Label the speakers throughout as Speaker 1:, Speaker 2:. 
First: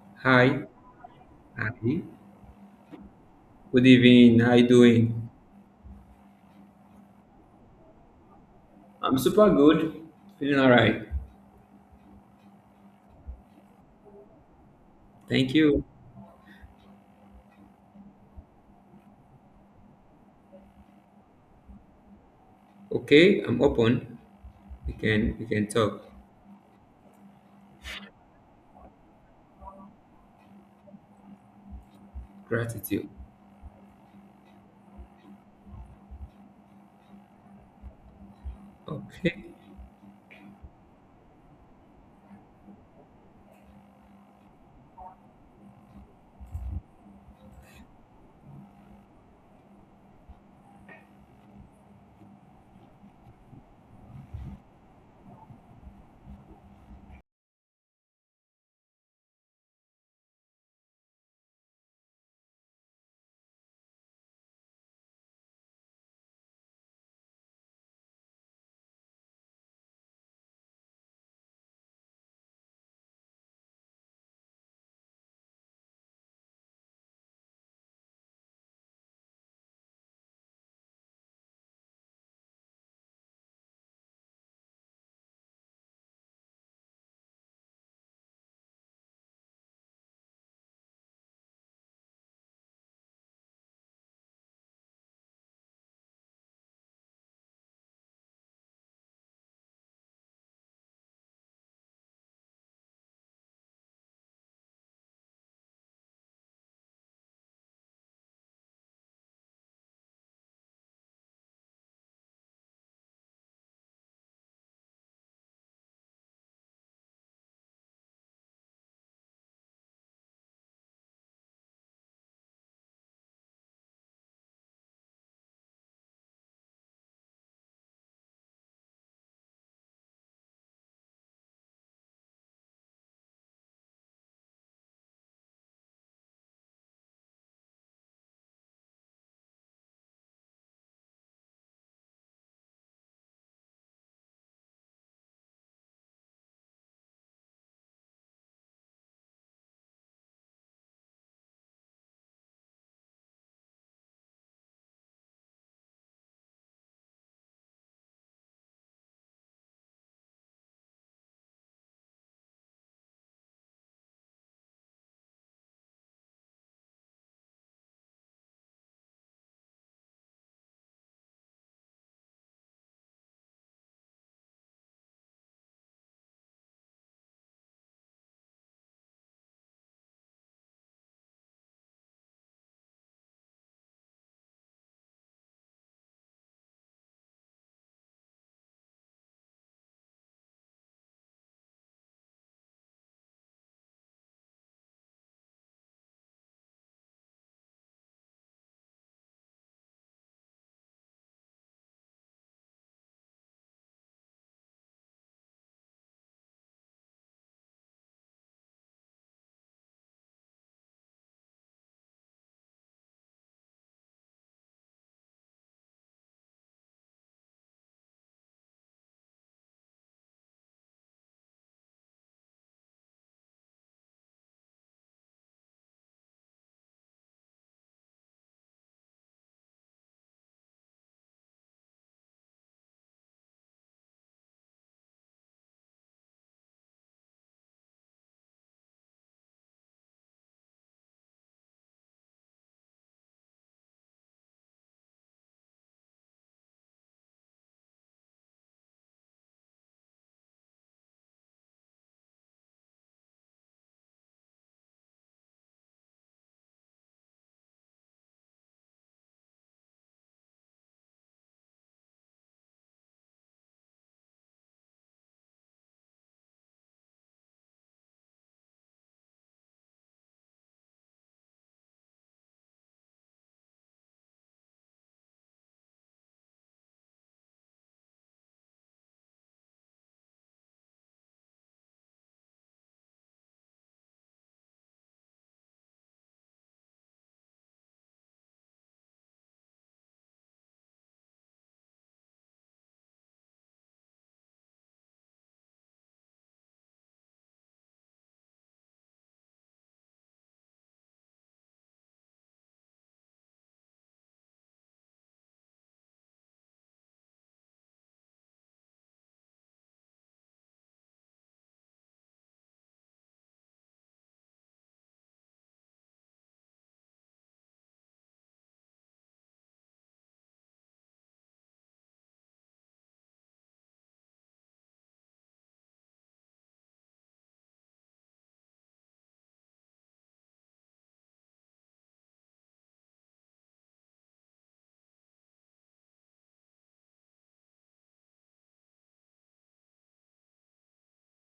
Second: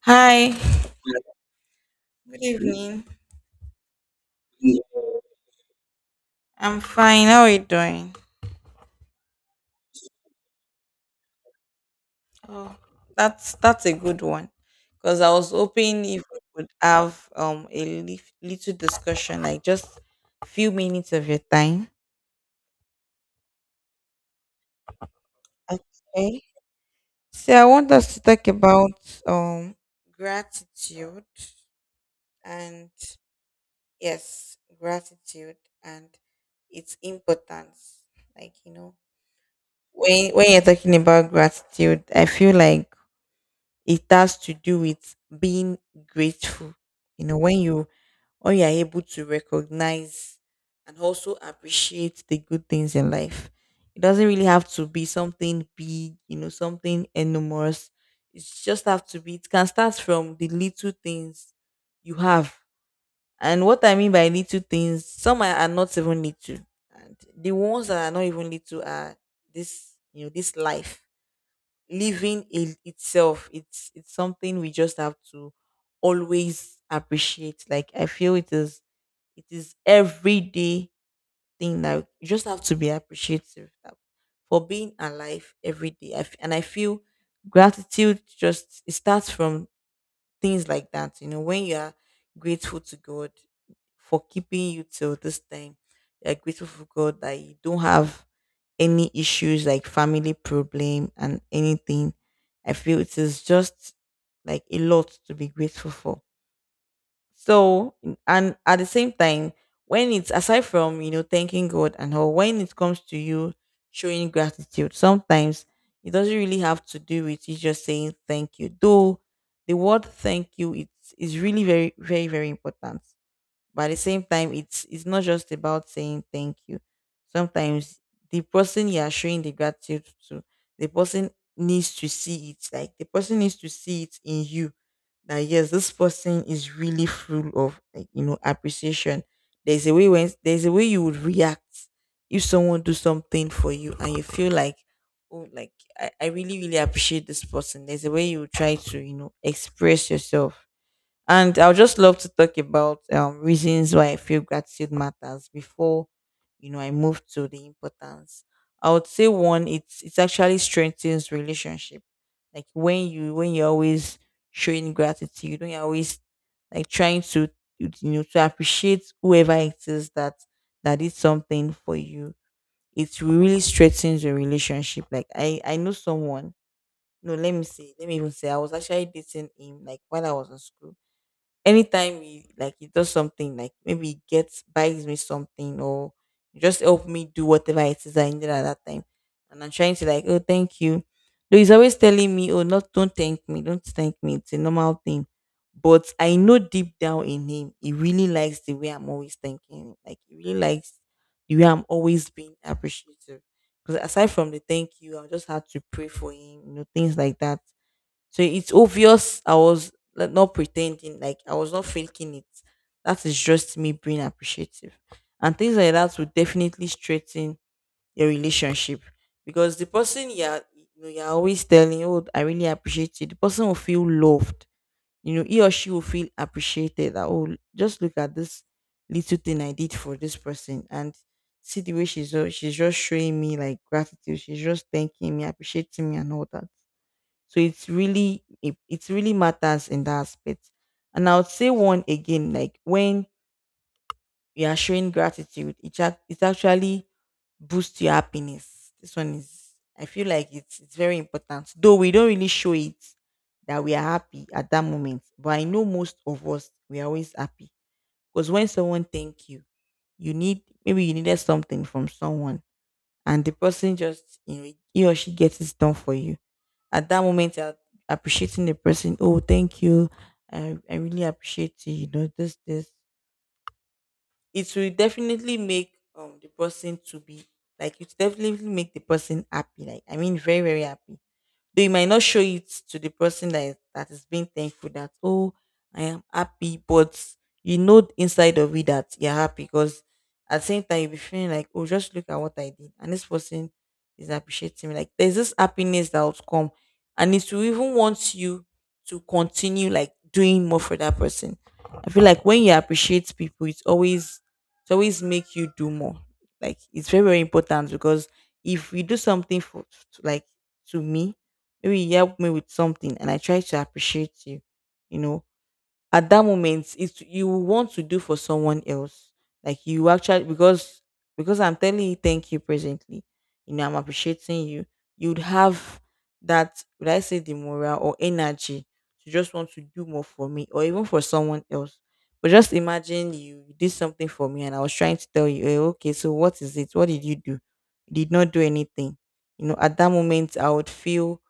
Speaker 1: Hi,
Speaker 2: Hi, hi.
Speaker 1: good evening.
Speaker 2: Good evening. How you doing?
Speaker 1: I'm fine. How are you doing?
Speaker 2: I'm super good. Feeling all right.
Speaker 1: Oh, that's a good one. Because I was
Speaker 2: Thank you.
Speaker 1: hoping if we could have a little discussion, like just few minutes of your time.
Speaker 2: Okay, I'm open. We can talk.
Speaker 1: Okay. So I want us to talk about um gratitude and
Speaker 2: Gratitude.
Speaker 1: yes, gratitude and its importance. Like you know,
Speaker 2: Okay.
Speaker 1: when you're talking about gratitude, I feel like it has to do with being grateful. You know, when you or you are able to recognize and also appreciate the good things in life. It doesn't really have to be something big, you know, something enormous. It just have to be it can start from the little things you have. And what I mean by little things, some are not even little. And the ones that are not even little are this, you know, this life living it itself it's something we just have to always appreciate. Like I feel it is everyday thing that you just have to be appreciative for being alive every day. And I feel gratitude just it starts from things like that. You know when you are grateful to God for keeping you till this time, you're grateful for God that you don't have any issues like family problem and anything. I feel it is just like a lot to be grateful for. So and at the same time when it's aside from you know thanking God and all, when it comes to you showing gratitude, sometimes it doesn't really have to do with you just saying thank you. Though the word thank you, it's is really very very very important, but at the same time it's not just about saying thank you. Sometimes the person you are showing the gratitude to, the person needs to see it. Like the person needs to see it in you, that yes, this person is really full of like, you know, appreciation. There's a way, when there's a way you would react if someone do something for you and you feel like, oh, like I really really appreciate this person. There's a way you try to, you know, express yourself. And I would just love to talk about reasons why I feel gratitude matters before, you know, I move to the importance. I would say one, it actually strengthens relationship. Like when you when you're always showing gratitude, when you're always like trying to you know to appreciate whoever it is that that did something for you, it really strengthens your relationship. Like I know someone. No, let me see. Let me even say I was actually dating him like while I was in school. Anytime he like he does something, like maybe he gets buys me something or just help me do whatever it is I needed at that time. And I'm trying to like, oh thank you. Though he's always telling me, oh not don't thank me, don't thank me. It's a normal thing. But I know deep down in him, he really likes the way I'm always thanking him. Like he really likes the way I'm always being appreciative. Because aside from the thank you, I just had to pray for him, you know, things like that. So it's obvious I was like not pretending, like I was not faking it. That is just me being appreciative. And things like that will definitely strengthen your relationship. Because the person you're you know, you're always telling, oh, I really appreciate you, the person will feel loved. You know, he or she will feel appreciated, that oh, just look at this little thing I did for this person. And see the way she's just showing me like gratitude, she's just thanking me, appreciating me and all that. So it's really it, it really matters in that aspect. And I would say one again, like when you are showing gratitude, it actually boosts your happiness. This one is I feel like it's very important. Though we don't really show it that we are happy at that moment. But I know most of us we are always happy. Because when someone thank you, you need maybe you needed something from someone and the person just you know he or she gets it done for you. At that moment you're appreciating the person, oh thank you, I really appreciate you, you know, this it will definitely make the person to be like, it will definitely make the person happy. Like I mean very very happy. Though you might not show it to the person that is being thankful, that, oh, I am happy, but you know inside of you that you're happy, because at the same time you'll be feeling like, oh, just look at what I did. And this person is appreciating me. Like there's this happiness that would come. And it will even want you to continue like doing more for that person. I feel like when you appreciate people, it's always it always make you do more. Like it's very, very important. Because if you do something for, like, to me, maybe you help me with something and I try to appreciate you, you know, at that moment it's you will want to do for someone else. Like you actually because I'm telling you thank you presently, you know, I'm appreciating you, you'd have that would I say the morale or energy to just want to do more for me or even for someone else. But just imagine you did something for me and I was trying to tell you, "Eh, okay, so what is it? What did you do? You did not do anything." You know, at that moment I would feel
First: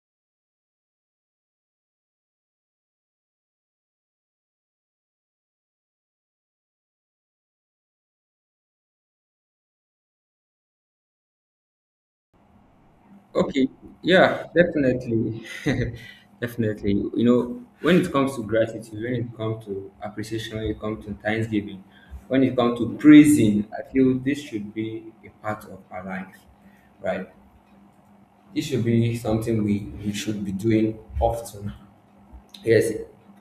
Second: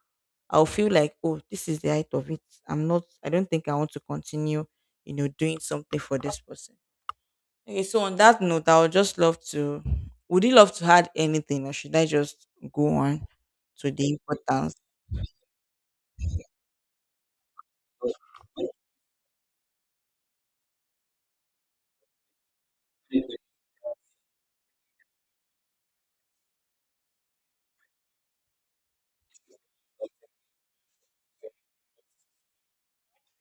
Speaker 1: I'll feel like, oh, this is the height of it. I'm not, I don't think I want to continue, you know, doing something for this person. Okay, so on that note, I would just love to, would you love to add anything or should I just go on
Speaker 2: Okay.
Speaker 1: to the
Speaker 2: Yeah,
Speaker 1: importance?
Speaker 2: definitely. Definitely. You know, when it comes to gratitude, when it comes to appreciation, when it comes to thanksgiving, when it comes to praising, I feel this should be a part of our life, right? This should be something we should be doing often. Yes,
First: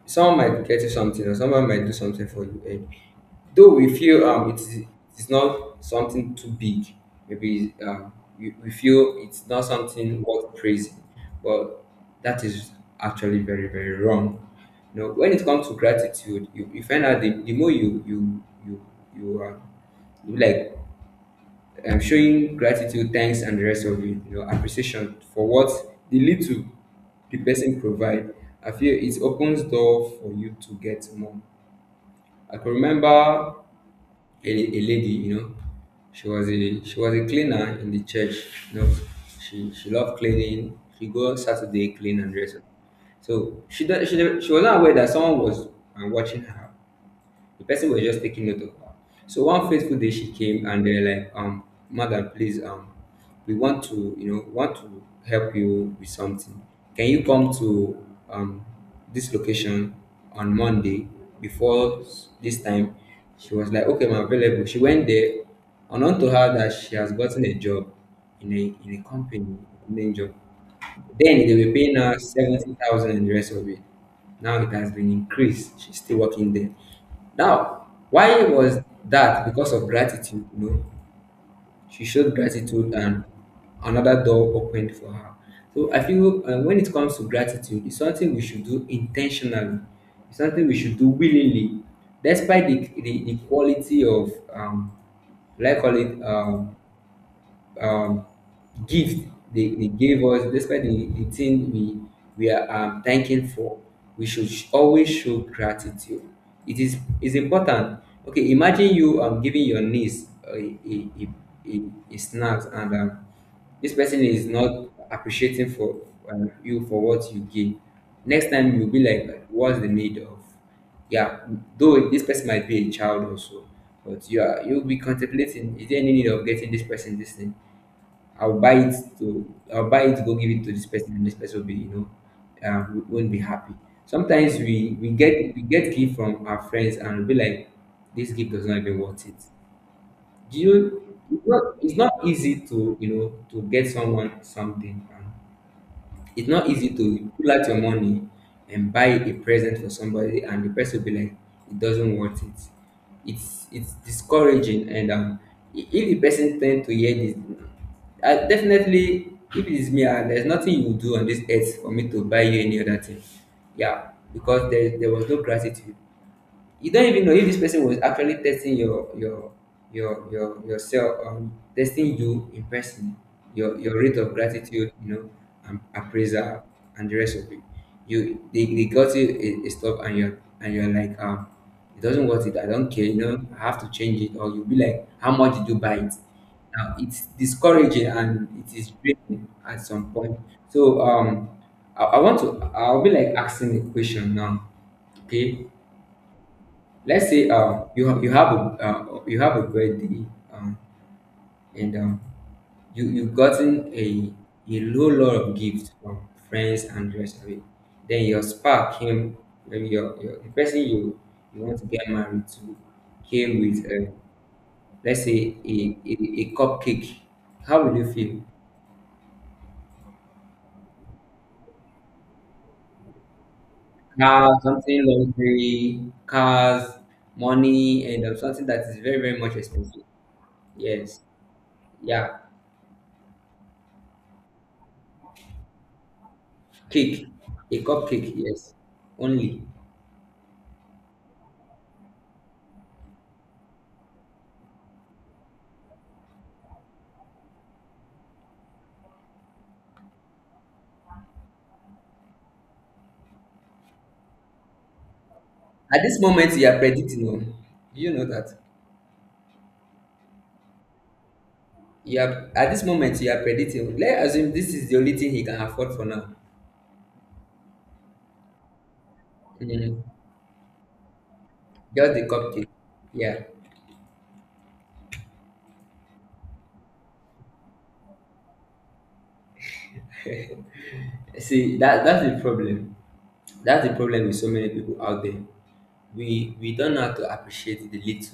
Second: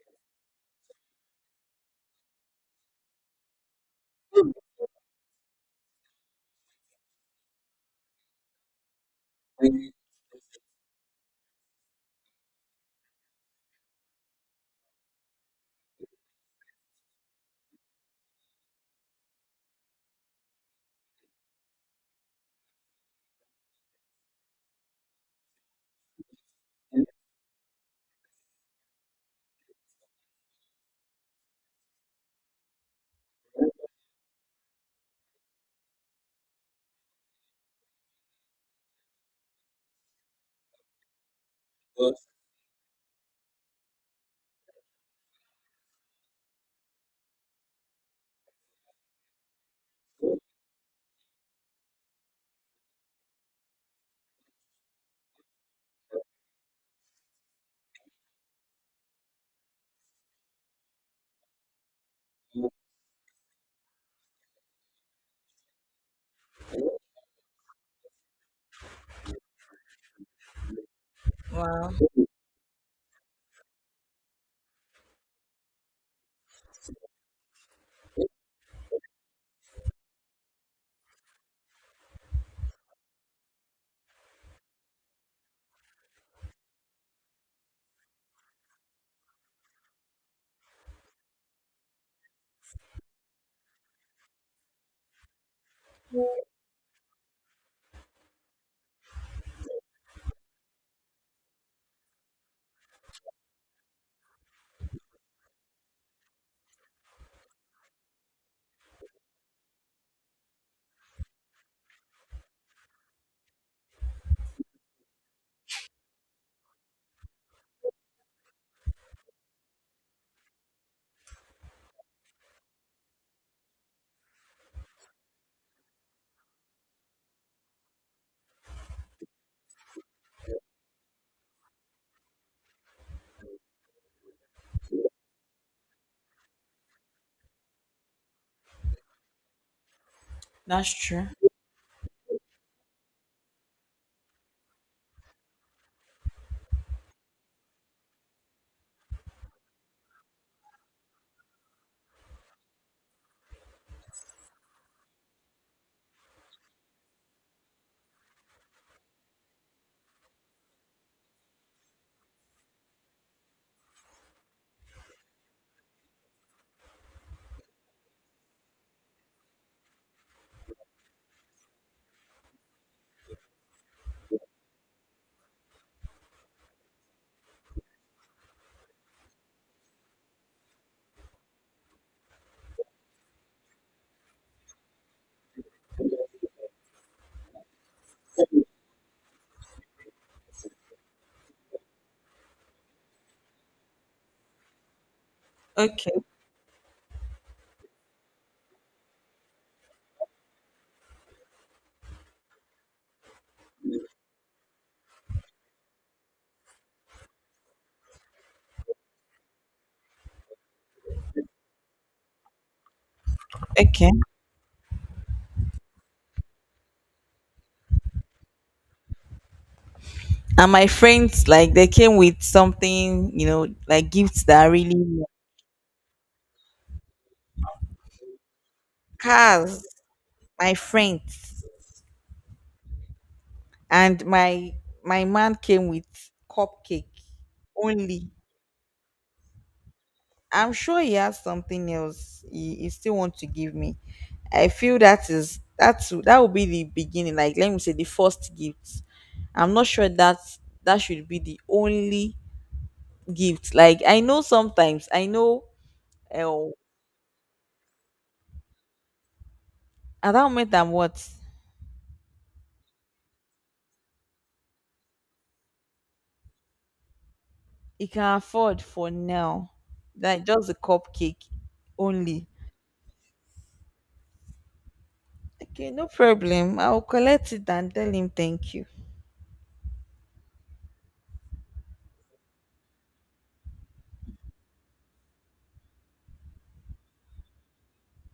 Speaker 2: someone might get you something, or someone might do something for you. And though we feel it is, it's not something too big, maybe we feel it's not something worth praising, but that is actually very very wrong. You know, when it comes to gratitude, you find out the more you you are, you like, I'm showing gratitude, thanks, and the rest of it, you know, appreciation for what the little the person provide. I feel it opens door for you to get more. I can remember a lady, you know, she was a cleaner in the church. You know, she loved cleaning. She go Saturday clean and dress up. So she was not aware that someone was watching her. The person was just taking note of her. So one fateful day she came and they were like, madam, please, we want to, you know, want to help you with something. Can you come to um this location on Monday this time? She was like, okay, I'm available. She went there, unknown to her that she has gotten a job in a company, a main job. Then they were
Speaker 1: Wow,
Speaker 2: paying her 70,000 and the rest of it. Now it has been increased. She's still working there. Now, why was that? Because of gratitude, you know. She showed gratitude and another door opened for her. So I feel when it comes to gratitude, it's something we should do intentionally. It's something we should do willingly, despite the quality of, like I call it, um, gift they gave us, despite the thing we are thanking for, we should always show gratitude. It is important. Okay, imagine you giving your niece a, a snacks and this person is not appreciating for you for what you give. Next time you'll be like, what's the need of? Yeah, though this person might be a child also, but you'll be contemplating, is there any need of getting this person this thing? I'll buy it, go give it to this person and this person will be, you know, won't be happy. Sometimes we get gift from our friends and we'll be like, this gift does not even worth it. Do
Speaker 1: that's
Speaker 2: you?
Speaker 1: true.
Speaker 2: It's not easy to, you know, to get someone something. It's not easy to pull out your money and buy a present for somebody and the person will be like, it doesn't want it. It's discouraging, and if the person tend to hear this, I definitely, if it is me, ah, there's nothing you will do on this earth for me to buy you any other thing. Yeah, because there was no gratitude. You don't even know if this person was actually testing your yourself, testing you in person, your rate of gratitude, you know, and appraisal and the rest of it. You, they got you a stuff, and you're like, it doesn't worth it, I don't care, you know, I have to change it, or you'll be like, how much did you buy it? Now it's discouraging and it is draining at some point. So I want to I'll be like asking a question now. Okay,
Speaker 1: Okay,
Speaker 2: let's say, you have a, you have a great day, um, and you, you've gotten a low lot of gifts from friends and the rest of it. Then your spark came, maybe your the person you, you want to get married to, came with,
Speaker 1: okay.
Speaker 2: let's say a cupcake. How would you feel?
Speaker 1: And my friends, like, they came with something, you know, like gifts that
Speaker 2: Cars,
Speaker 1: I really
Speaker 2: something
Speaker 1: want.
Speaker 2: luxury, cars, money, and something that is very very much
Speaker 1: Cars,
Speaker 2: expensive.
Speaker 1: my
Speaker 2: Yes,
Speaker 1: friends,
Speaker 2: yeah.
Speaker 1: and my man came with cupcake
Speaker 2: Cake, a
Speaker 1: only.
Speaker 2: cupcake, yes, only.
Speaker 1: I'm sure he has something else he still wants to give me. I feel that is that will be the beginning, like let me say the first gift. I'm not sure that that should be the only gift. Like I know sometimes I know
Speaker 2: At this moment, you
Speaker 1: uh,
Speaker 2: are predicting. Oh. Do you know that?
Speaker 1: at that moment I'm what
Speaker 2: You are, at this moment you are predicting. Oh. Let's assume this is the only thing he can afford for now.
Speaker 1: he can afford for now.
Speaker 2: Mm,
Speaker 1: Like just a cupcake
Speaker 2: just the
Speaker 1: only.
Speaker 2: cupcake. Yeah.
Speaker 1: Okay, no problem. I'll collect it and tell him thank you.
Speaker 2: See, that's the problem. That's the problem with so many people out there. We don't know how to appreciate the little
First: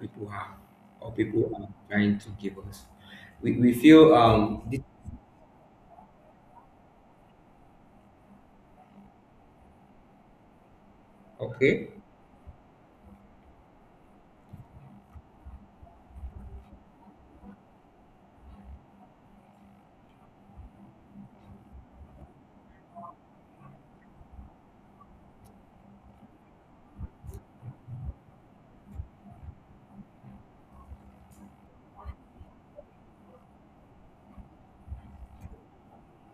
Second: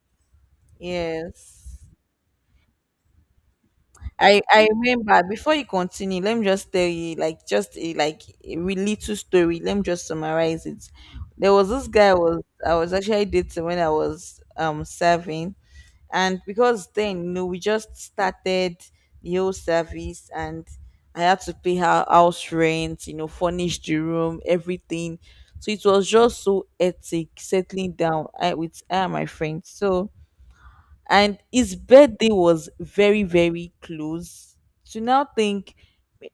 Speaker 2: people have or people are
Speaker 1: Yes.
Speaker 2: trying to give us. We feel
Speaker 1: I I
Speaker 2: this,
Speaker 1: remember, before you continue, let me just tell you like just a like a really little story. Let me just summarize it. There was this
Speaker 2: okay.
Speaker 1: guy I was actually dating when I was serving, and because then you know we just started the whole service, and I had to pay her house rent, you know, furnish the room, everything. So it was just so hectic settling down I, with I and my friends. So and his birthday was very very close to now think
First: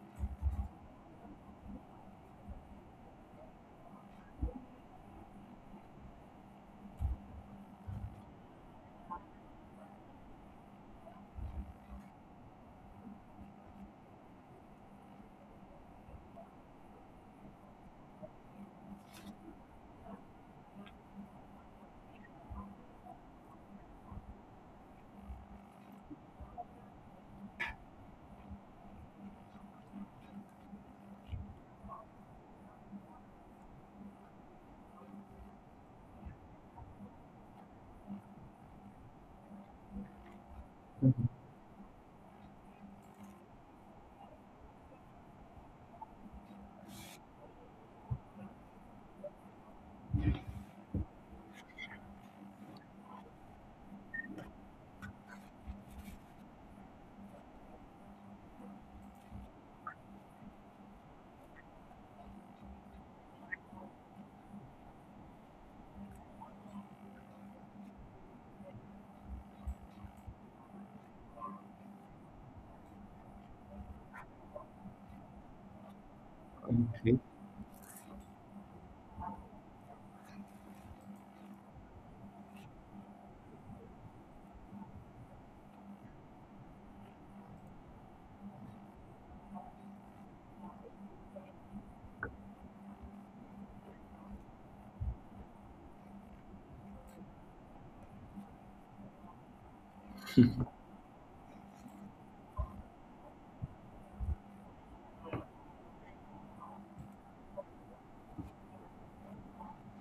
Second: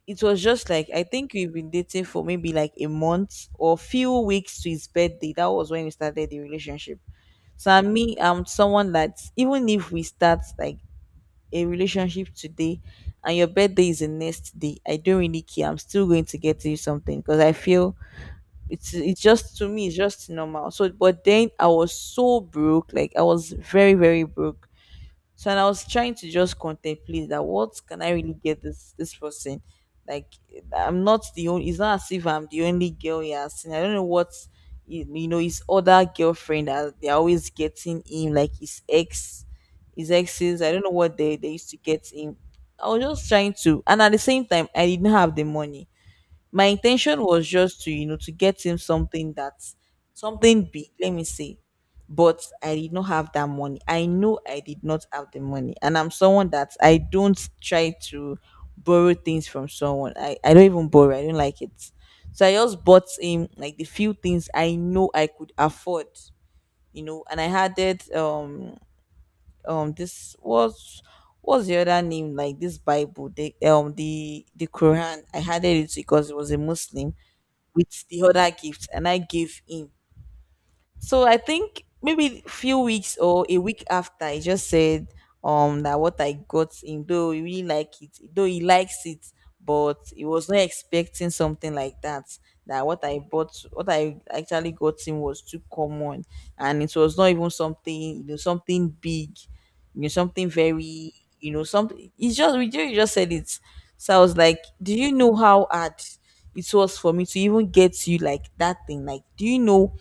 Speaker 1: it was just like I think we've been dating for maybe like a month or few weeks to his birthday. That was when we started the relationship. So I'm me, I'm someone that even if we start like a relationship today and your birthday is the next day I don't really care, I'm still going to get you something, because I feel it's just to me it's just normal. So but then I was so broke, like I was very very broke. So and I was trying to just contemplate that what can I really get this person? Like I'm not the only. It's not as if I'm the only girl he has seen. I don't know what you know his other girlfriend that they're always getting him, like his ex, his exes. I don't know what they used to get him. I was just trying to, and at the same time, I didn't have the money. My intention was just to you know to get him something that's something big, let me say. But I did not have that money, I know I did not have the money, and I'm someone that I don't try to borrow things from someone. I don't even borrow, I don't like it. So I just bought him like the few things I know I could afford, you know. And I had it this was what's the other name, like this Bible, the Quran. I had it because it was a Muslim,
Speaker 2: Okay.
Speaker 1: with the other gift, and I gave him. So I think maybe few weeks or a week after he just said that what I got him, though he really like it, though he likes it, but he was not expecting something like that. That what I bought, what I actually got him was too common, and it was not even something, something big, you know, something very, you know something. It's just you just said it. So I was like, do you know how hard it was for me to even get you like that thing? Like, do you know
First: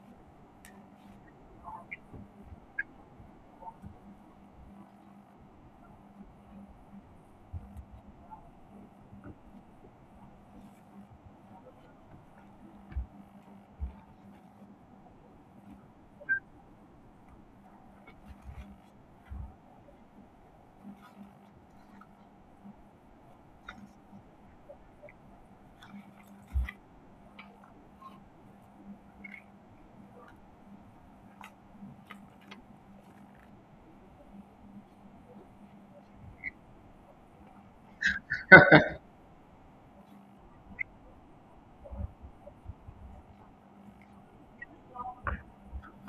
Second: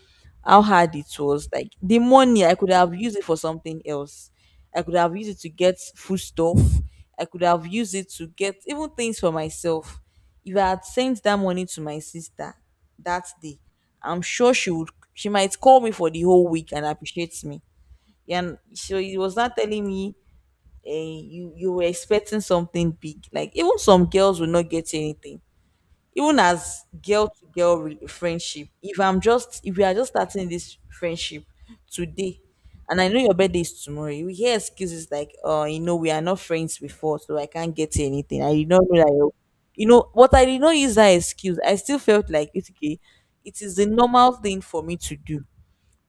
Speaker 1: how hard it was? Like, the money I could have used it for something else. I could have used it to get food stuff. I could have used it to get even things for myself. If I had sent that money to my sister that day, I'm sure she would, she might call me for the whole week and appreciate me. And so he was not telling me. You were expecting something big. Like even some girls will not get anything. Even as girl to girl friendship, if we are just starting this friendship today, and I know your birthday is tomorrow, you will hear excuses like, oh, you know, we are not friends before, so I can't get you anything. I did not know that you know what I did not use that excuse. I still felt like it's okay. It is the normal thing for me to do.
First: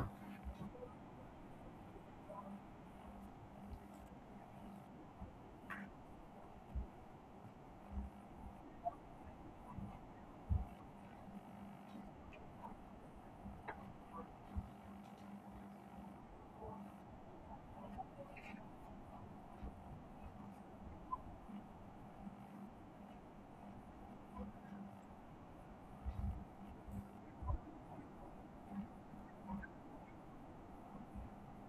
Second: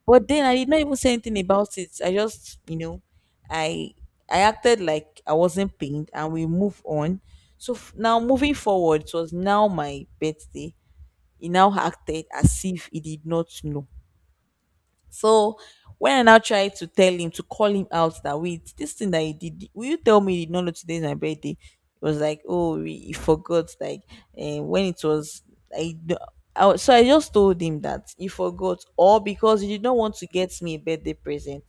Speaker 1: But then I did not even say anything about it. I just, I I acted like I wasn't pained, and we move on. So now moving forward, it was now my birthday. He now acted as if he did not know. So when I now tried to tell him, to call him out that, wait, this thing that he did, will you tell me you did not know today's my birthday? It was like, oh, he forgot. Like, and when it was, I, d- I was- so I just told him that he forgot, or because you did not want to get me a birthday present.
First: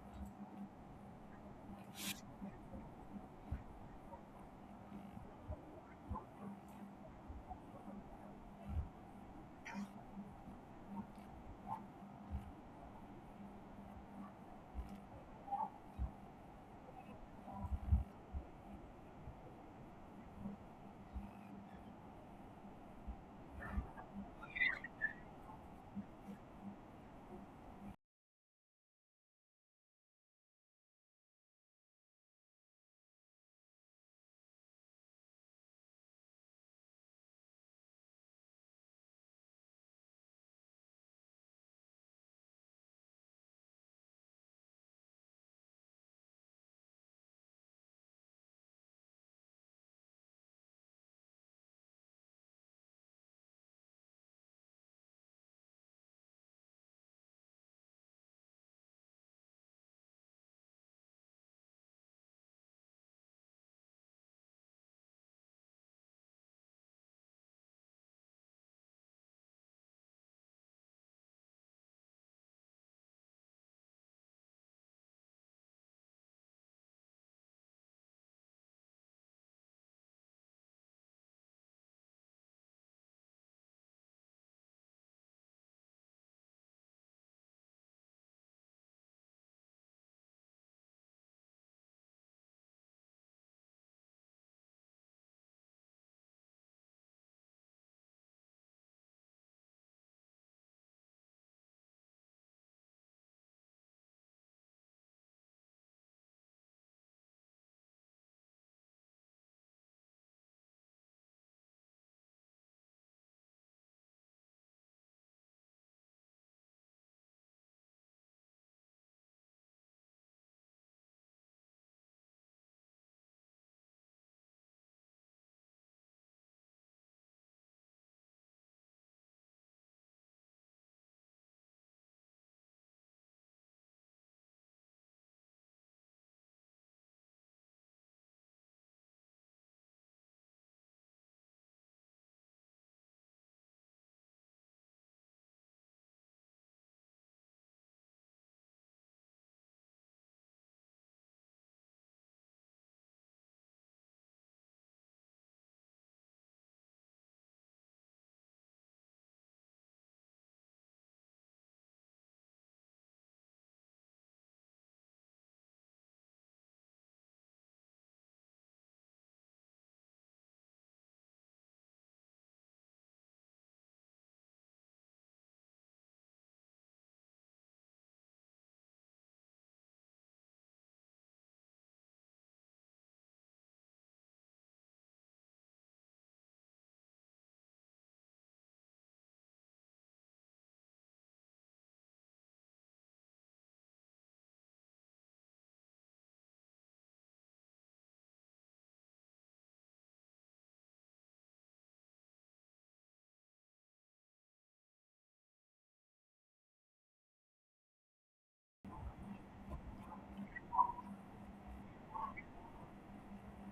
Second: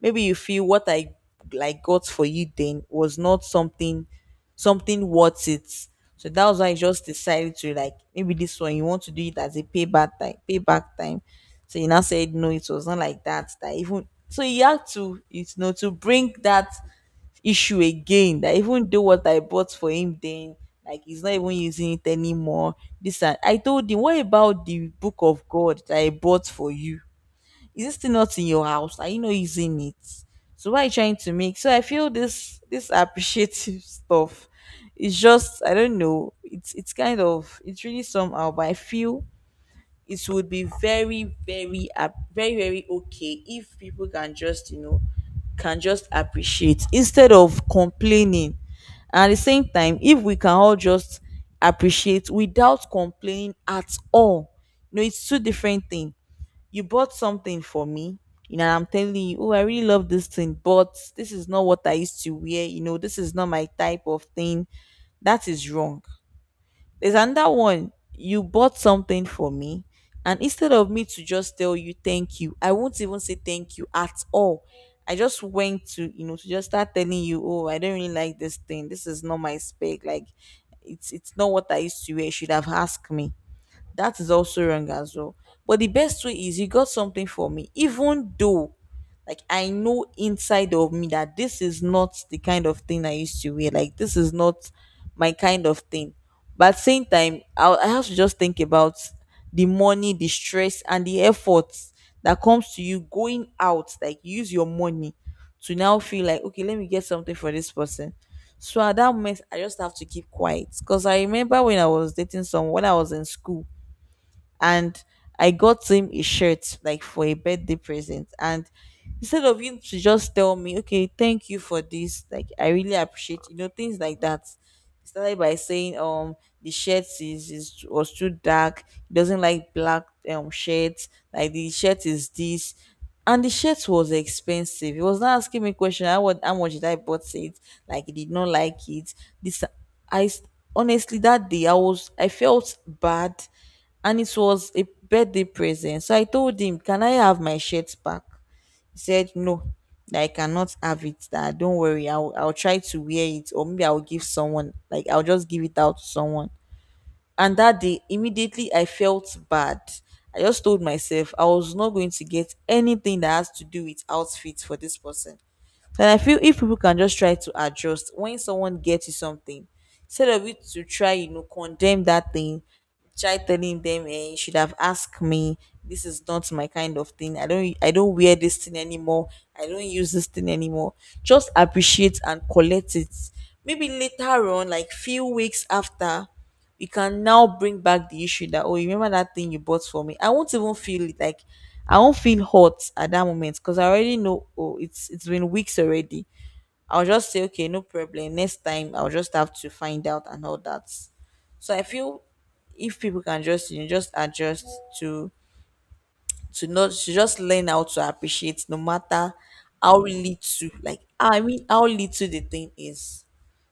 Speaker 1: Maybe you feel what I like got for you then was not something worth it. So that was why I just decided to, like, maybe this one you want to do it as a payback time, payback time. So you now said, no, it was not like that. That even so, you have to, you know, to bring that issue again. That even though what I bought for him then, like, he's not even using it anymore. This And I told him, what about the book of God that I bought for you? Is it still not in your house? Are you not using it? So what are you trying to make? So I feel this appreciative stuff. It's just, I don't know. It's kind of, it's really somehow, but I feel it would be very, very very, very okay if people can just, you know, can just appreciate instead of complaining. And at the same time, if we can all just appreciate without complaining at all, you know, it's two different things. You bought something for me, you know, and I'm telling you, oh, I really love this thing, but this is not what I used to wear. You know, this is not my type of thing. That is wrong. There's another one. You bought something for me, and instead of me to just tell you thank you, I won't even say thank you at all. I just went to, you know, to just start telling you, oh, I don't really like this thing. This is not my spec. Like, it's not what I used to wear. You should have asked me. That is also wrong as well. But the best way is, you got something for me, even though, like, I know inside of me that this is not the kind of thing I used to wear. Like, this is not my kind of thing. But at the same time, I have to just think about the money, the stress, and the efforts that comes to you going out. Like, use your money to now feel like, okay, let me get something for this person. So at that moment, I just have to keep quiet because I remember when I was dating someone when I was in school, and I got him a shirt, like, for a birthday present. And instead of him to just tell me, okay, thank you for this, like, I really appreciate, you know, things like that. He started by saying, the shirt is was too dark. He doesn't like black shirts. Like, the shirt is this, and the shirt was expensive. He was not asking me question, how, what how much did I bought it? Like, he did not like it. This I s- Honestly, that day I was, I felt bad, and it was a birthday present. So I told him, can I have my shirt back? He said, no, that I cannot have it. That, don't worry, I'll try to wear it, or maybe I'll give someone, like, I'll just give it out to someone. And that day, immediately I felt bad. I just told myself I was not going to get anything that has to do with outfits for this person. And I feel if people can just try to adjust when someone gets you something, instead of you to try, you know, condemn that thing, try telling them, eh, you should have asked me. This is not my kind of thing. I don't wear this thing anymore. I don't use this thing anymore. Just appreciate and collect it. Maybe later on, like few weeks after, you can now bring back the issue that, oh, you remember that thing you bought for me? I won't even feel it, like, I won't feel hot at that moment because I already know, oh, it's been weeks already. I'll just say, okay, no problem, next time I'll just have to find out and all that. So I feel if people can just, you know, just adjust to, not to just learn how to appreciate no matter how little, like, I mean, how little the thing is.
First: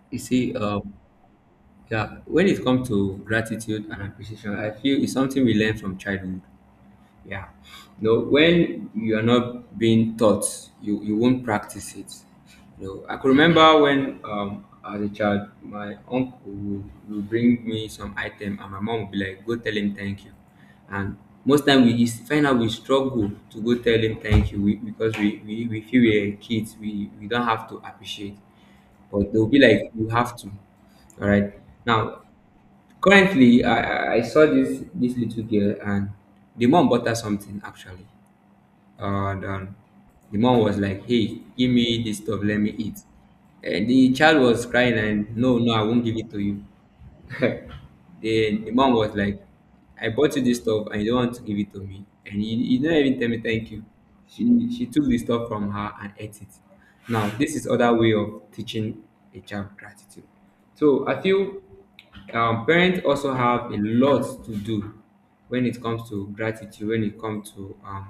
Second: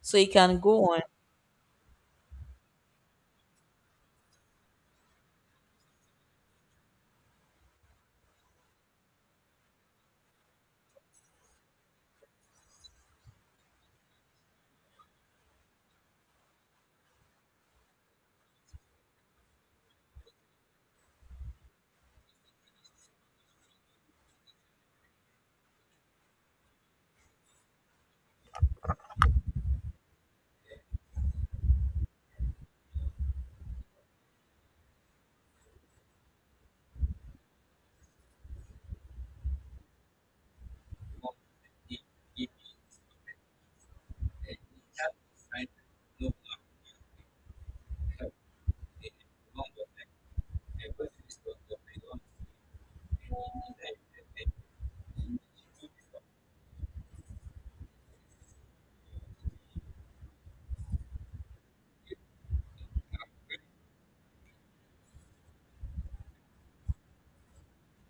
Speaker 1: So
Speaker 2: You
Speaker 1: you
Speaker 2: see,
Speaker 1: can go on.
Speaker 2: yeah, when it comes to gratitude and appreciation, I feel it's something we learn from childhood. Yeah, no, when you are not being taught, you won't practice it. You know, I could remember when, as a child, my uncle would bring me some item, and my mom would be like, "Go tell him thank you." And most time we is find out we struggle to go tell him thank you, because we feel we're kids, we don't have to appreciate, but they'll be like, you have to. All right. Now, currently, I saw this, this little girl, and the mom bought her something actually, and the mom was like, "Hey, give me this stuff, let me eat." And the child was crying and, "No, no, I won't give it to you." the the mom was like, "I bought you this stuff and you don't want to give it to me, and you don't even tell me thank you." She took the stuff from her and ate it. Now this is other way of teaching a child gratitude. So I feel parents also have a lot to do when it comes to gratitude, when it comes to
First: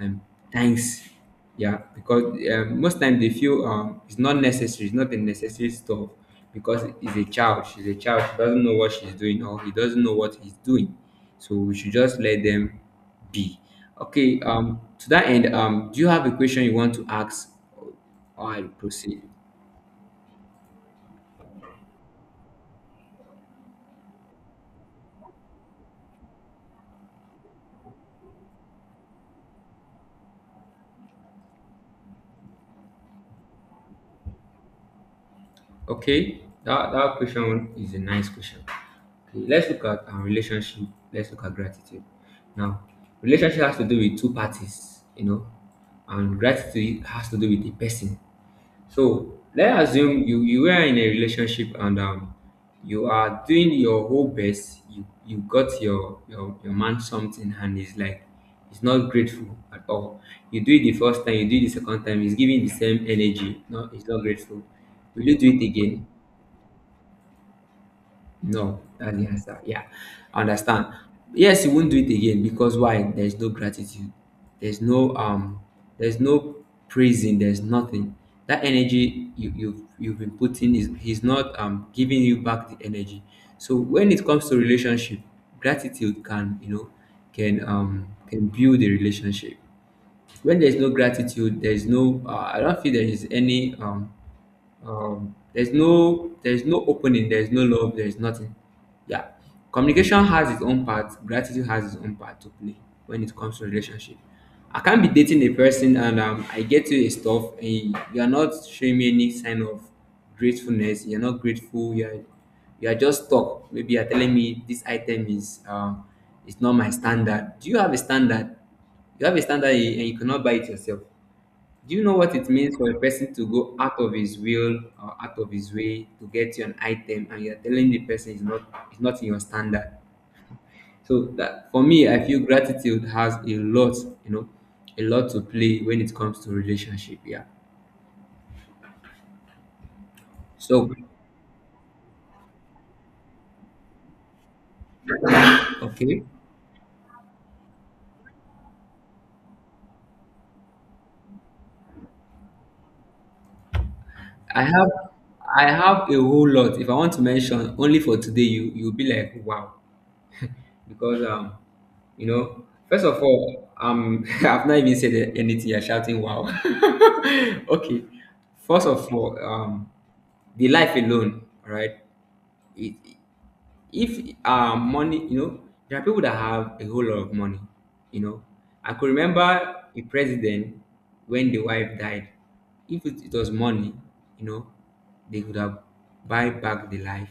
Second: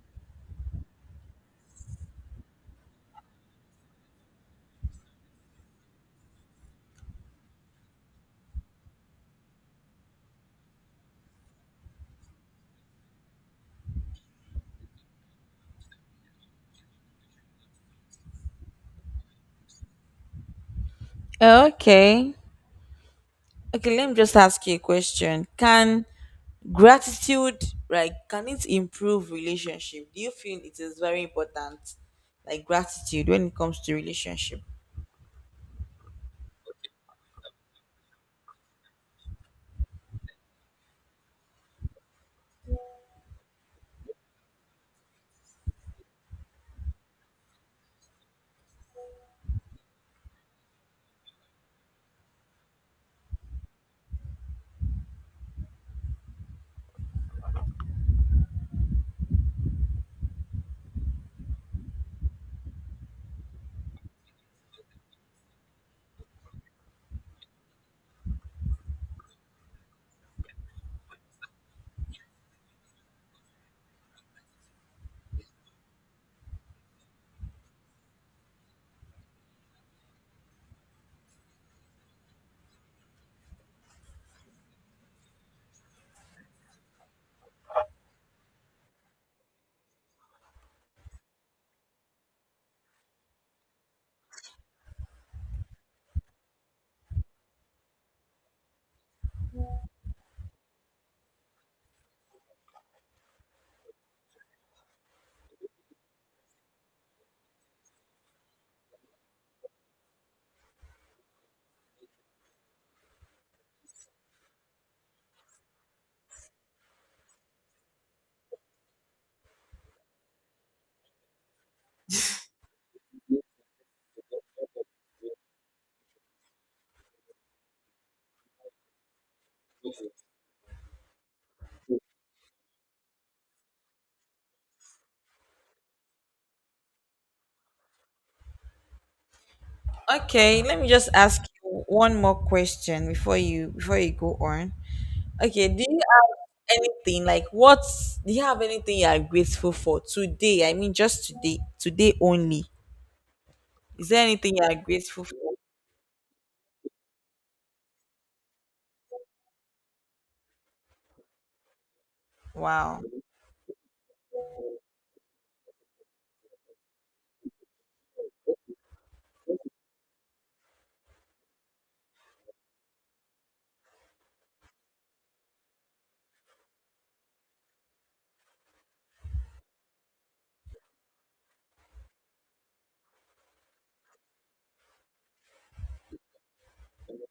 Speaker 2: um thanks. Yeah, because most time they feel, it's not necessary, it's not a necessary stuff, because it's a child, she's a child, she doesn't know what she's doing, or he doesn't know what he's doing, so we should just let them be. Okay, to that end, do you have a question you want to ask, or I proceed?
Speaker 1: Okay. Okay, let me just ask you a question. Can gratitude, like, can it improve relationship? Do you feel it is very important, like gratitude, when it comes to relationship?
Speaker 2: Okay, that question is a nice question. Okay, let's look at our relationship. Let's look at gratitude. Now, relationship has to do with two parties, you know, and gratitude has to do with the person. So let's assume you are in a relationship and you are doing your whole best. You, you got your your man something and he's not grateful at all. You do it the first time, you do it the second time, he's giving the same energy. No, he's not grateful. Will you do it again? No, that's the answer. Yeah, I understand. Yes, you won't do it again because why? There's no gratitude. There's no there's no praising. There's nothing. That energy you've been putting, is he's not giving you back the energy. So when it comes to relationship, gratitude can, you know, can build a relationship. When there's no gratitude, there's no. I don't feel there is any there's no, there's no opening, there's no love, there's nothing. Yeah, communication has its own part, gratitude has its own part to play when it comes to relationship. I can't be dating a person and, I get you a stuff and you're not showing me any sign of gratefulness. You're not grateful, you're just stuck, maybe you're telling me this item is, it's not my standard. Do you have a standard? You have a standard and you cannot buy it yourself. Do you know what it means for a person to go out of his will or out of his way to get you an item, and you're telling the person it's not in your standard? So that for me, I feel gratitude has a lot, you know, a lot to play when it comes to relationship. Yeah.
Speaker 1: Okay, let me
Speaker 2: So
Speaker 1: just ask you one more question before you go on. Okay, do you
Speaker 2: okay.
Speaker 1: have anything like what? Do you have anything you are grateful for today? I mean, just today, today only. Is there anything you
Speaker 2: I
Speaker 1: are
Speaker 2: have
Speaker 1: grateful for?
Speaker 2: I have a whole lot. If I want to mention only for today, you, you'll be like, wow. Because you know,
Speaker 1: Wow.
Speaker 2: first of all, I've not even said anything. You're shouting, "Wow!" Okay, first of all, the life alone, all right. It, if money, you know, there are people that have a whole lot of money. You know, I could remember a president when the wife died. If it was money, you know, they could have buy back the life,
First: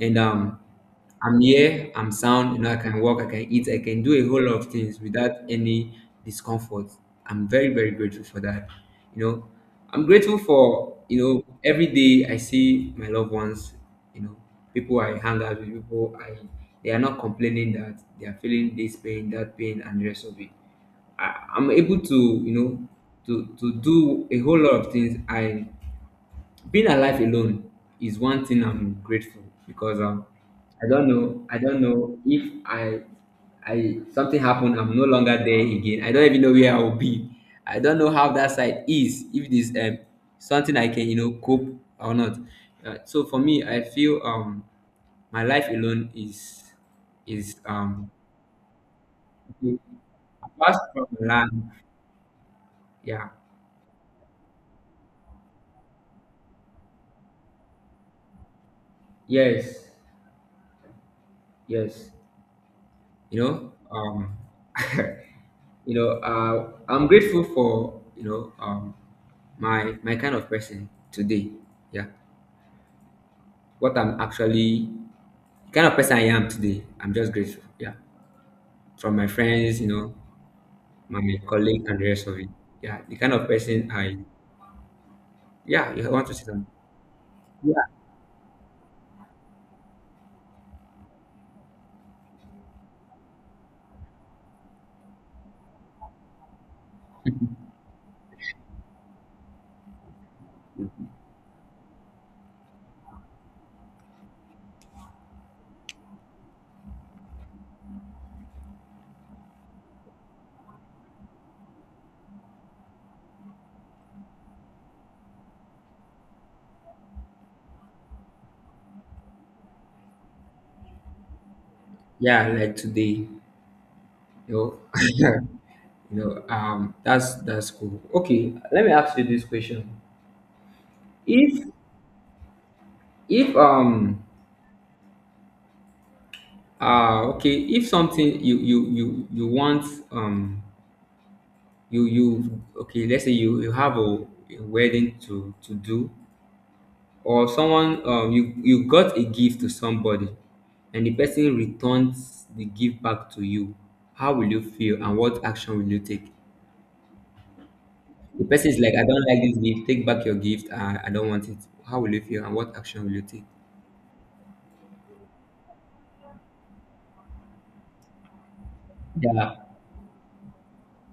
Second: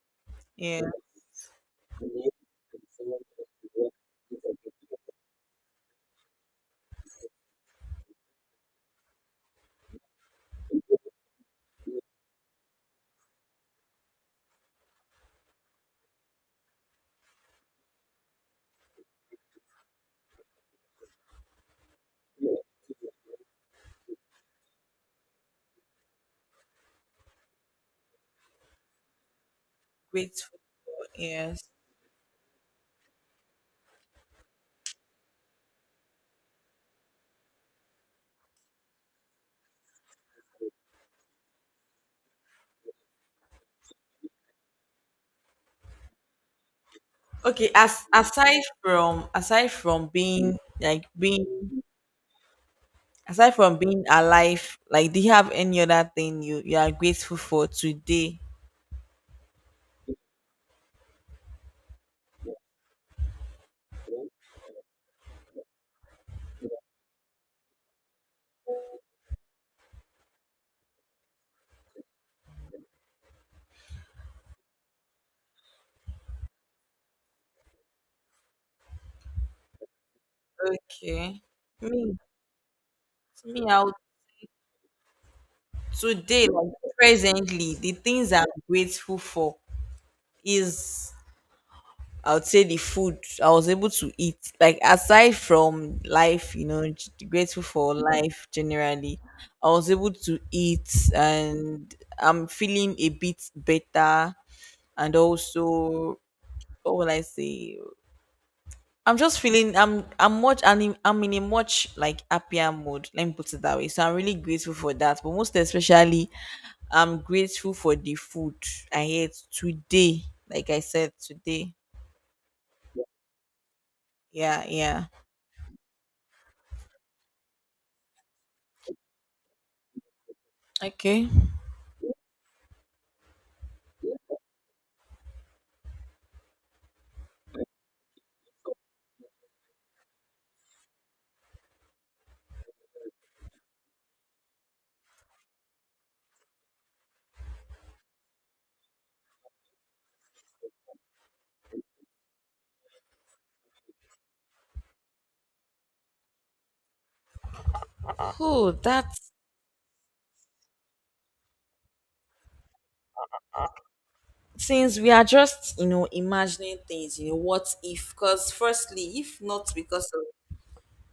Speaker 2: and.
Speaker 1: Yeah,
Speaker 2: I'm here, I'm sound, you know, I can walk, I can eat, I can do a whole lot of things without any discomfort. I'm very, very grateful for that. You know, I'm grateful for, you know, every day I see my loved ones, you know, people I hang out with, people I they are not complaining that they are feeling this pain, that pain, and the rest of it. I'm able to, you know, to do a whole lot of things I Being alive alone is one thing I'm grateful because
Speaker 1: grateful.
Speaker 2: I
Speaker 1: Yes.
Speaker 2: don't know if I, I something happened, I'm no longer there again. I don't even know where I will be. I don't know how that side is. If this something I can, you know, cope or not. So for me, I feel my life alone is is
Speaker 1: Okay, as
Speaker 2: um
Speaker 1: aside
Speaker 2: okay.
Speaker 1: from being,
Speaker 2: Apart
Speaker 1: like,
Speaker 2: from land.
Speaker 1: being
Speaker 2: Yeah.
Speaker 1: aside from being alive, like, do you have any other thing you are grateful for today?
Speaker 2: Yes. Yes. you know um I'm grateful for, my kind of person today. Yeah. what I'm actually kind of person I am today, I'm just grateful. Yeah. From my friends, you know, my
Speaker 1: Okay.
Speaker 2: colleague and the
Speaker 1: Me,
Speaker 2: rest of it. Yeah. the kind of
Speaker 1: me
Speaker 2: person
Speaker 1: out
Speaker 2: I yeah, you want to see
Speaker 1: today,
Speaker 2: them.
Speaker 1: like, presently,
Speaker 2: Yeah.
Speaker 1: the things I'm grateful for is, I would say the food I was able to eat. Like, aside from life, you know, grateful for life generally. I was able to eat and I'm feeling a bit better, and also, what will I say? I'm just feeling, I'm in a much, like, happier mood. Let me put it that way. So I'm really grateful for that. But most especially, I'm grateful for the food I ate today. Like I said, today.
Speaker 2: Yeah, like today,
Speaker 1: Yeah,
Speaker 2: you
Speaker 1: yeah.
Speaker 2: know that's cool. Okay, let me ask you this question.
Speaker 1: Okay.
Speaker 2: If if Ah, okay. If something you you want um you you okay, let's say you have a wedding to do, or someone you got a gift to somebody, and the person returns the gift back to you, how will you feel and what action will you take? The person
Speaker 1: Oh,
Speaker 2: is like, "I
Speaker 1: that,
Speaker 2: don't like this gift. Take back your gift. I don't want it." How will you feel and what action will you take?
Speaker 1: since we are just, you know, imagining things, you know, what if? Because firstly, if
Speaker 2: Yeah.
Speaker 1: not because of,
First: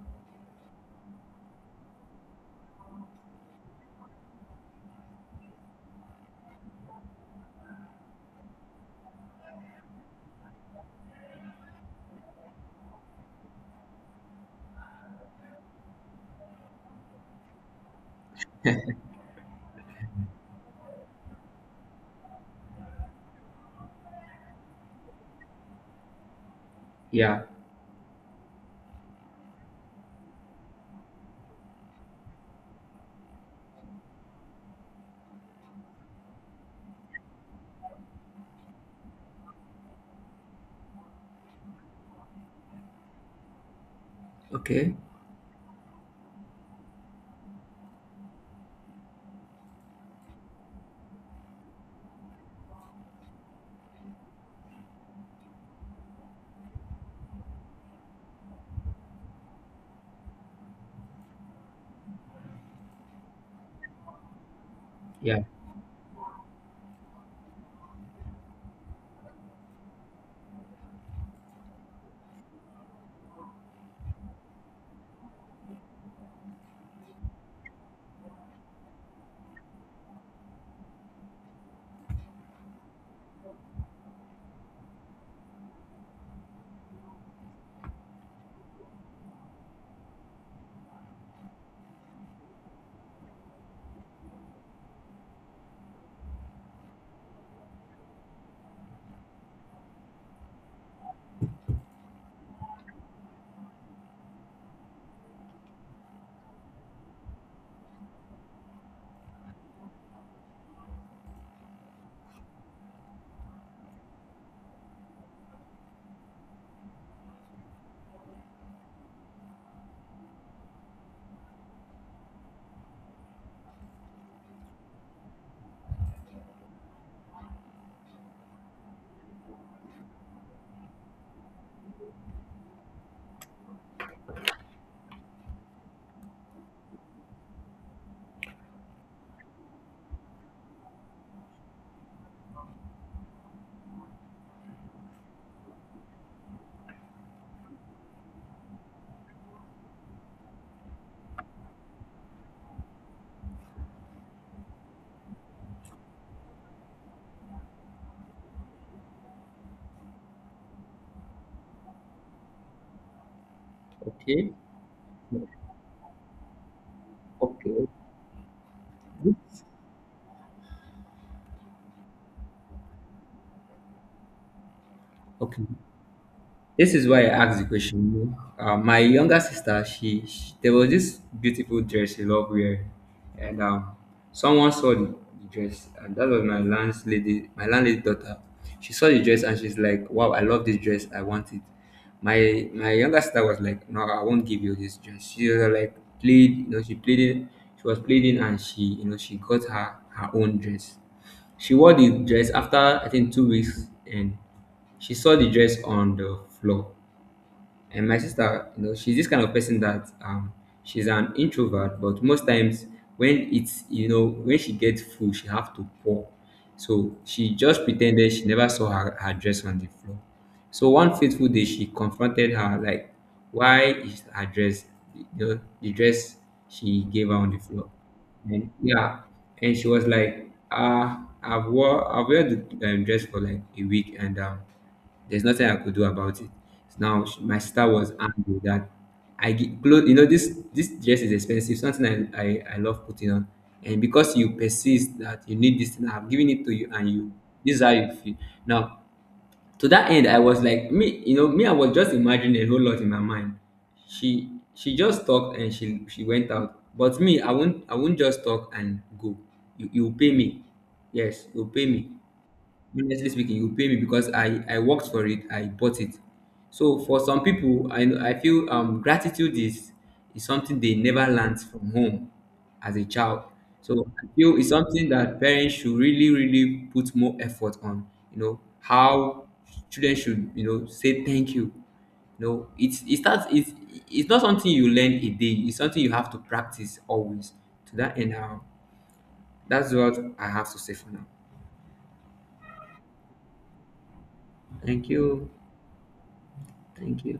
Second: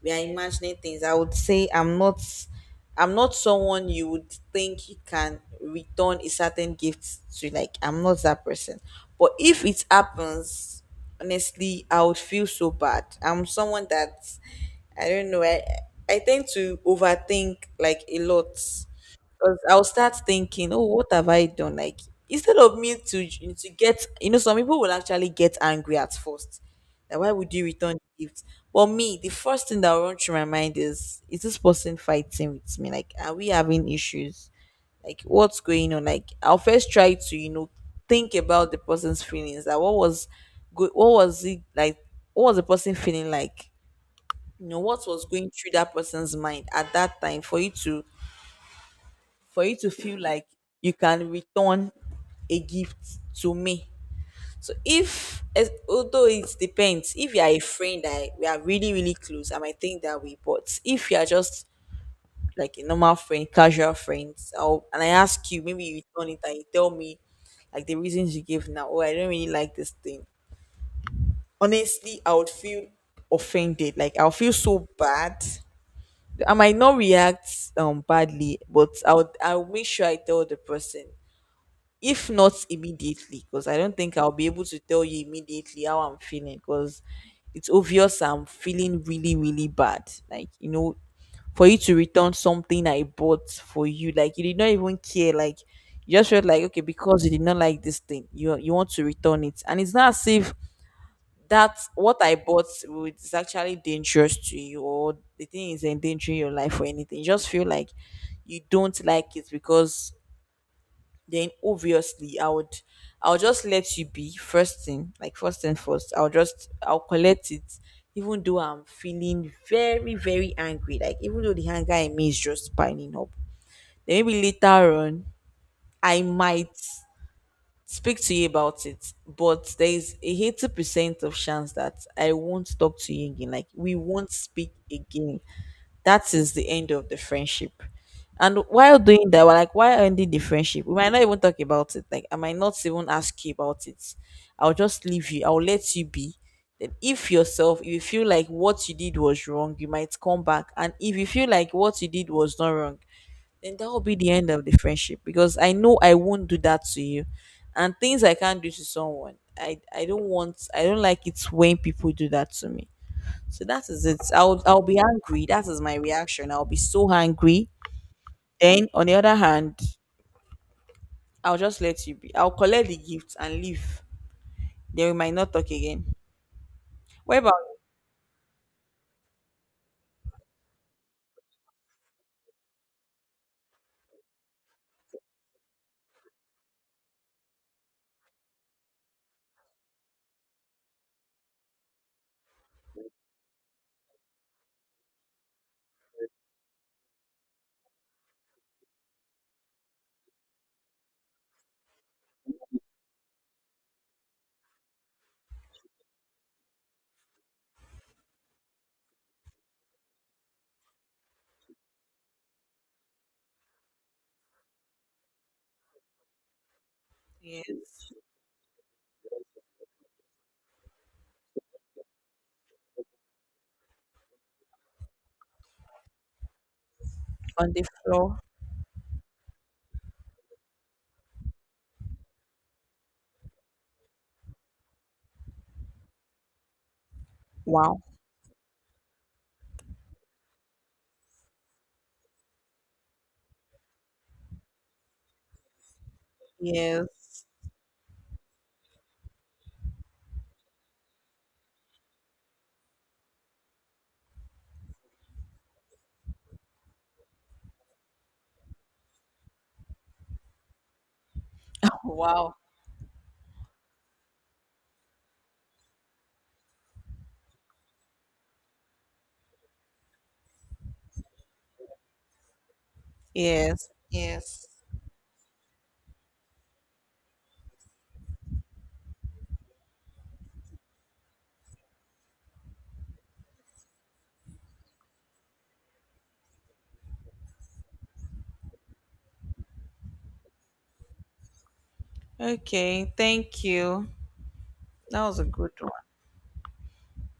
Speaker 1: we are imagining things, I would say, I'm not someone you would think you can return a certain gift to. Like, I'm not that person. But if it happens, honestly, I would feel so bad. I'm someone that, I don't know I tend to overthink, like, a lot, because I'll start thinking, oh, what have I done? Like, instead of me to, get, you know, some people will actually get angry at first, that, why
Speaker 2: Yeah.
Speaker 1: would you return the gift? But me, the first thing that will run through my mind is this person fighting with me? Like, are we having issues? Like, what's going on? Like, I'll first try to, you know, think about the person's feelings. That, what was good? What was it like? What was the person feeling like? You know,
Speaker 2: Okay.
Speaker 1: what was going through that person's mind at that time for you to feel like you can return a gift to me? So, if as- although it depends, if you are a friend that we are really, really close, I might think that way. But if you are just like a normal friend, casual friends, I'll, and I
Speaker 2: Yeah.
Speaker 1: ask you, maybe you turn it and you tell me, like, the reasons you gave now. Oh, I don't really like this thing. Honestly, I would feel offended. Like, I'll feel so bad. I might not react badly, but I'll make sure I tell the person, if not immediately, because I don't think I'll be able to tell you immediately how I'm feeling, because it's obvious I'm feeling really, really bad. Like, you know, for you to return something I bought for you, like, you did not even care. Like, you just felt like, okay, because you did not like this thing, you want to return it, and it's not as if that what I is actually dangerous to you, or the thing is endangering your life or anything. You just feel like you don't like it because, then obviously I would, I'll just let you be. First thing, like, first thing first, I'll just I'll collect it, even though I'm feeling very, very angry. Like, even though the anger in me is just piling up. Then maybe later on I might speak to you about it. But there is a 80% of chance that I won't talk to you again. Like, we won't speak again. That is the end of the friendship. And while doing that, we're like, why ending the friendship? We might not even talk about it. Like, I might not even ask you about it. I'll just leave you. I'll let you be. Then, if yourself, if you feel like what you did was wrong, you might come back. And if you feel like what you did was not wrong, then that will be the end of the friendship. Because I know I won't do that to you. And things I can't do to someone, I don't want. I don't like it when people do that to me. So that is it.
Speaker 2: Okay.
Speaker 1: I'll be angry. That is my reaction. I'll be so angry.
Speaker 2: Okay.
Speaker 1: Then on the other hand, I'll just let you be. I'll collect the gift and leave. Then we might not
Speaker 2: Okay.
Speaker 1: talk again.
Speaker 2: This is why I
Speaker 1: What about
Speaker 2: asked the
Speaker 1: you?
Speaker 2: question. My younger sister, she there was this beautiful dress she loved wearing, and someone saw the dress, and that was my landlady daughter. She saw the dress and she's like, "Wow, I love this dress. I want it." My younger sister was like, "No, I won't give you this dress." She was like, she pleaded, she was pleading, and she, you know, she got her own dress. She wore the dress after I think 2 weeks, and she saw the dress on the floor, and my sister, you know, she's this kind of person that she's an introvert, but most times when it's, you know, when she gets full, she have to pour. So she just
Speaker 1: Yes.
Speaker 2: pretended she never saw her dress on the floor. So one fateful day, she confronted her like, "Why is her dress, you know, the dress she gave her on the
Speaker 1: On the
Speaker 2: floor?"
Speaker 1: floor?
Speaker 2: And yeah, and she was like, "Ah, I've wear the dress for like a week, and." There's nothing I could do about it. Now my sister
Speaker 1: Wow.
Speaker 2: was angry that I get clothes. You know this dress is expensive. Something I love putting on, and because you persist that you need this thing, I'm giving it to you, and you,
Speaker 1: Yes.
Speaker 2: this is how you feel. Now to that end, I was like, me, you know me. I was just imagining a whole lot in my mind. She she just talked and she went out. But me, I won't just talk and go. You pay me. Yes, you pay me,
Speaker 1: Wow.
Speaker 2: honestly speaking, you pay me because I worked for it, I bought it. So for some people, I feel gratitude is something they never learned from home as a child.
Speaker 1: Yes.
Speaker 2: So I feel
Speaker 1: Yes.
Speaker 2: it's something that parents should really, really put more effort on. You know how children should, you know, say thank you. You know, it's it starts, it's not something you learn a day, it's something you have to practice always. To that end, that's what I have to say for now.
Speaker 1: Okay. Thank you.
Speaker 2: Thank
Speaker 1: That was a
Speaker 2: you.
Speaker 1: good one.
Speaker 2: Thank you.